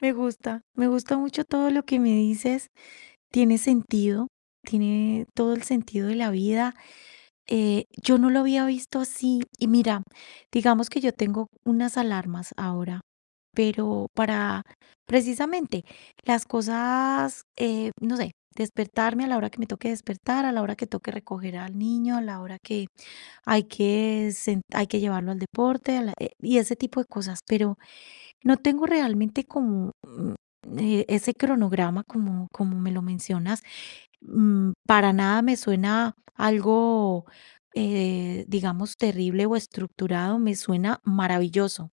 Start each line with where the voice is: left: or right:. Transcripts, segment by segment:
left: Me gusta, me gusta mucho todo lo que me dices. Tiene sentido, tiene todo el sentido de la vida. Eh, yo no lo había visto así, y mira, digamos que yo tengo unas alarmas ahora, pero para, precisamente, las cosas, eh, no sé, despertarme a la hora que me toque despertar, a la hora que toque recoger al niño, a la hora que hay que sen hay que llevarlo al deporte, a la, eh, y ese tipo de cosas. Pero no tengo, realmente, como, mm, eh, ese cronograma, como como me lo mencionas, mm, para nada me suena algo, eh, digamos, terrible o estructurado, me suena maravilloso,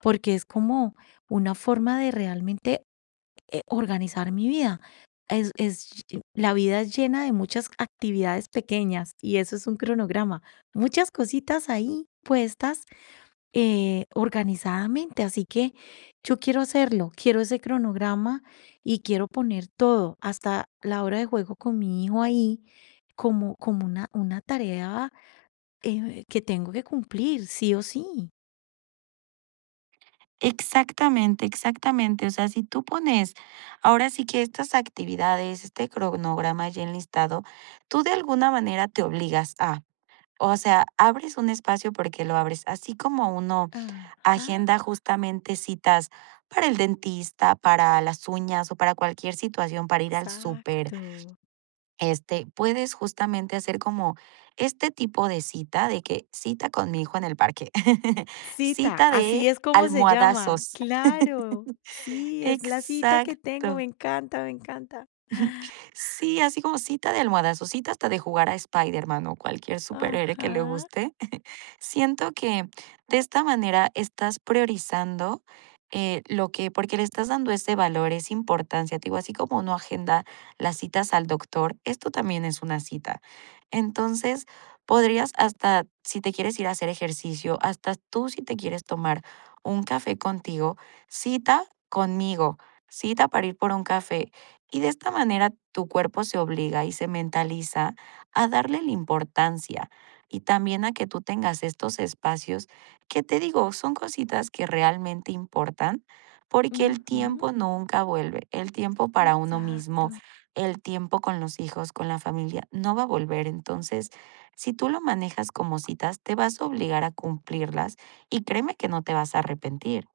left: porque es como una forma de realmente, eh, organizar mi vida. Es es, [unintelligible] la vida es llena de muchas actividades pequeñas, y eso es un cronograma, muchas cositas ahí puestas, eh, organizadamente, así que, yo quiero hacerlo, quiero ese cronograma y quiero poner todo, hasta la hora de juego con mi hijo ahí, como como una una tarea, eh, que tengo que cumplir sí o sí.
right: Exactamente, exactamente. O sea, si tú pones, ahora sí que estas actividades, este cronograma ya enlistado, tú, de alguna manera te obligas a, o sea, abres un espacio porque lo abres, así como uno
left: Ajá.
right: agenda, justamente citas para el dentista, para las uñas o para cualquier situación, para ir al súper,
left: Exacto.
right: este, puedes, justamente, hacer como este tipo de cita, de que cita con mi hijo en el parque,
left: Cita,
right: cita de
left: así es como se llama.
right: almohadazos.
left: Claro, sí, es la cita que tengo,
right: Exacto.
left: me encanta, me encanta.
right: Sí, así como cita de almohadazos, cita hasta de jugar a Spider-Man o cualquier superhéroe que le
left: Ajá.
right: guste. Siento que de esta manera estás priorizando, eh, lo que porque le estás dando ese valor, esa importancia, te digo, así como uno agenda las citas al doctor, esto también es una cita. Entonces, podrías hasta, si te quieres ir a hacer ejercicio, hasta tú si te quieres tomar un café contigo, cita conmigo, cita para ir por un café. Y, de esta manera, tu cuerpo se obliga y se mentaliza a darle la importancia y también a que tú tengas estos espacios que, te digo, son cositas que realmente importan porque el
left: Ujú.
right: tiempo nunca vuelve, el tiempo para uno mismo,
left: Exacto.
right: el tiempo con los hijos, con la familia, no va a volver. Entonces, si tú lo manejas como citas, te vas a obligar a cumplirlas, y créeme que no te vas a arrepentir.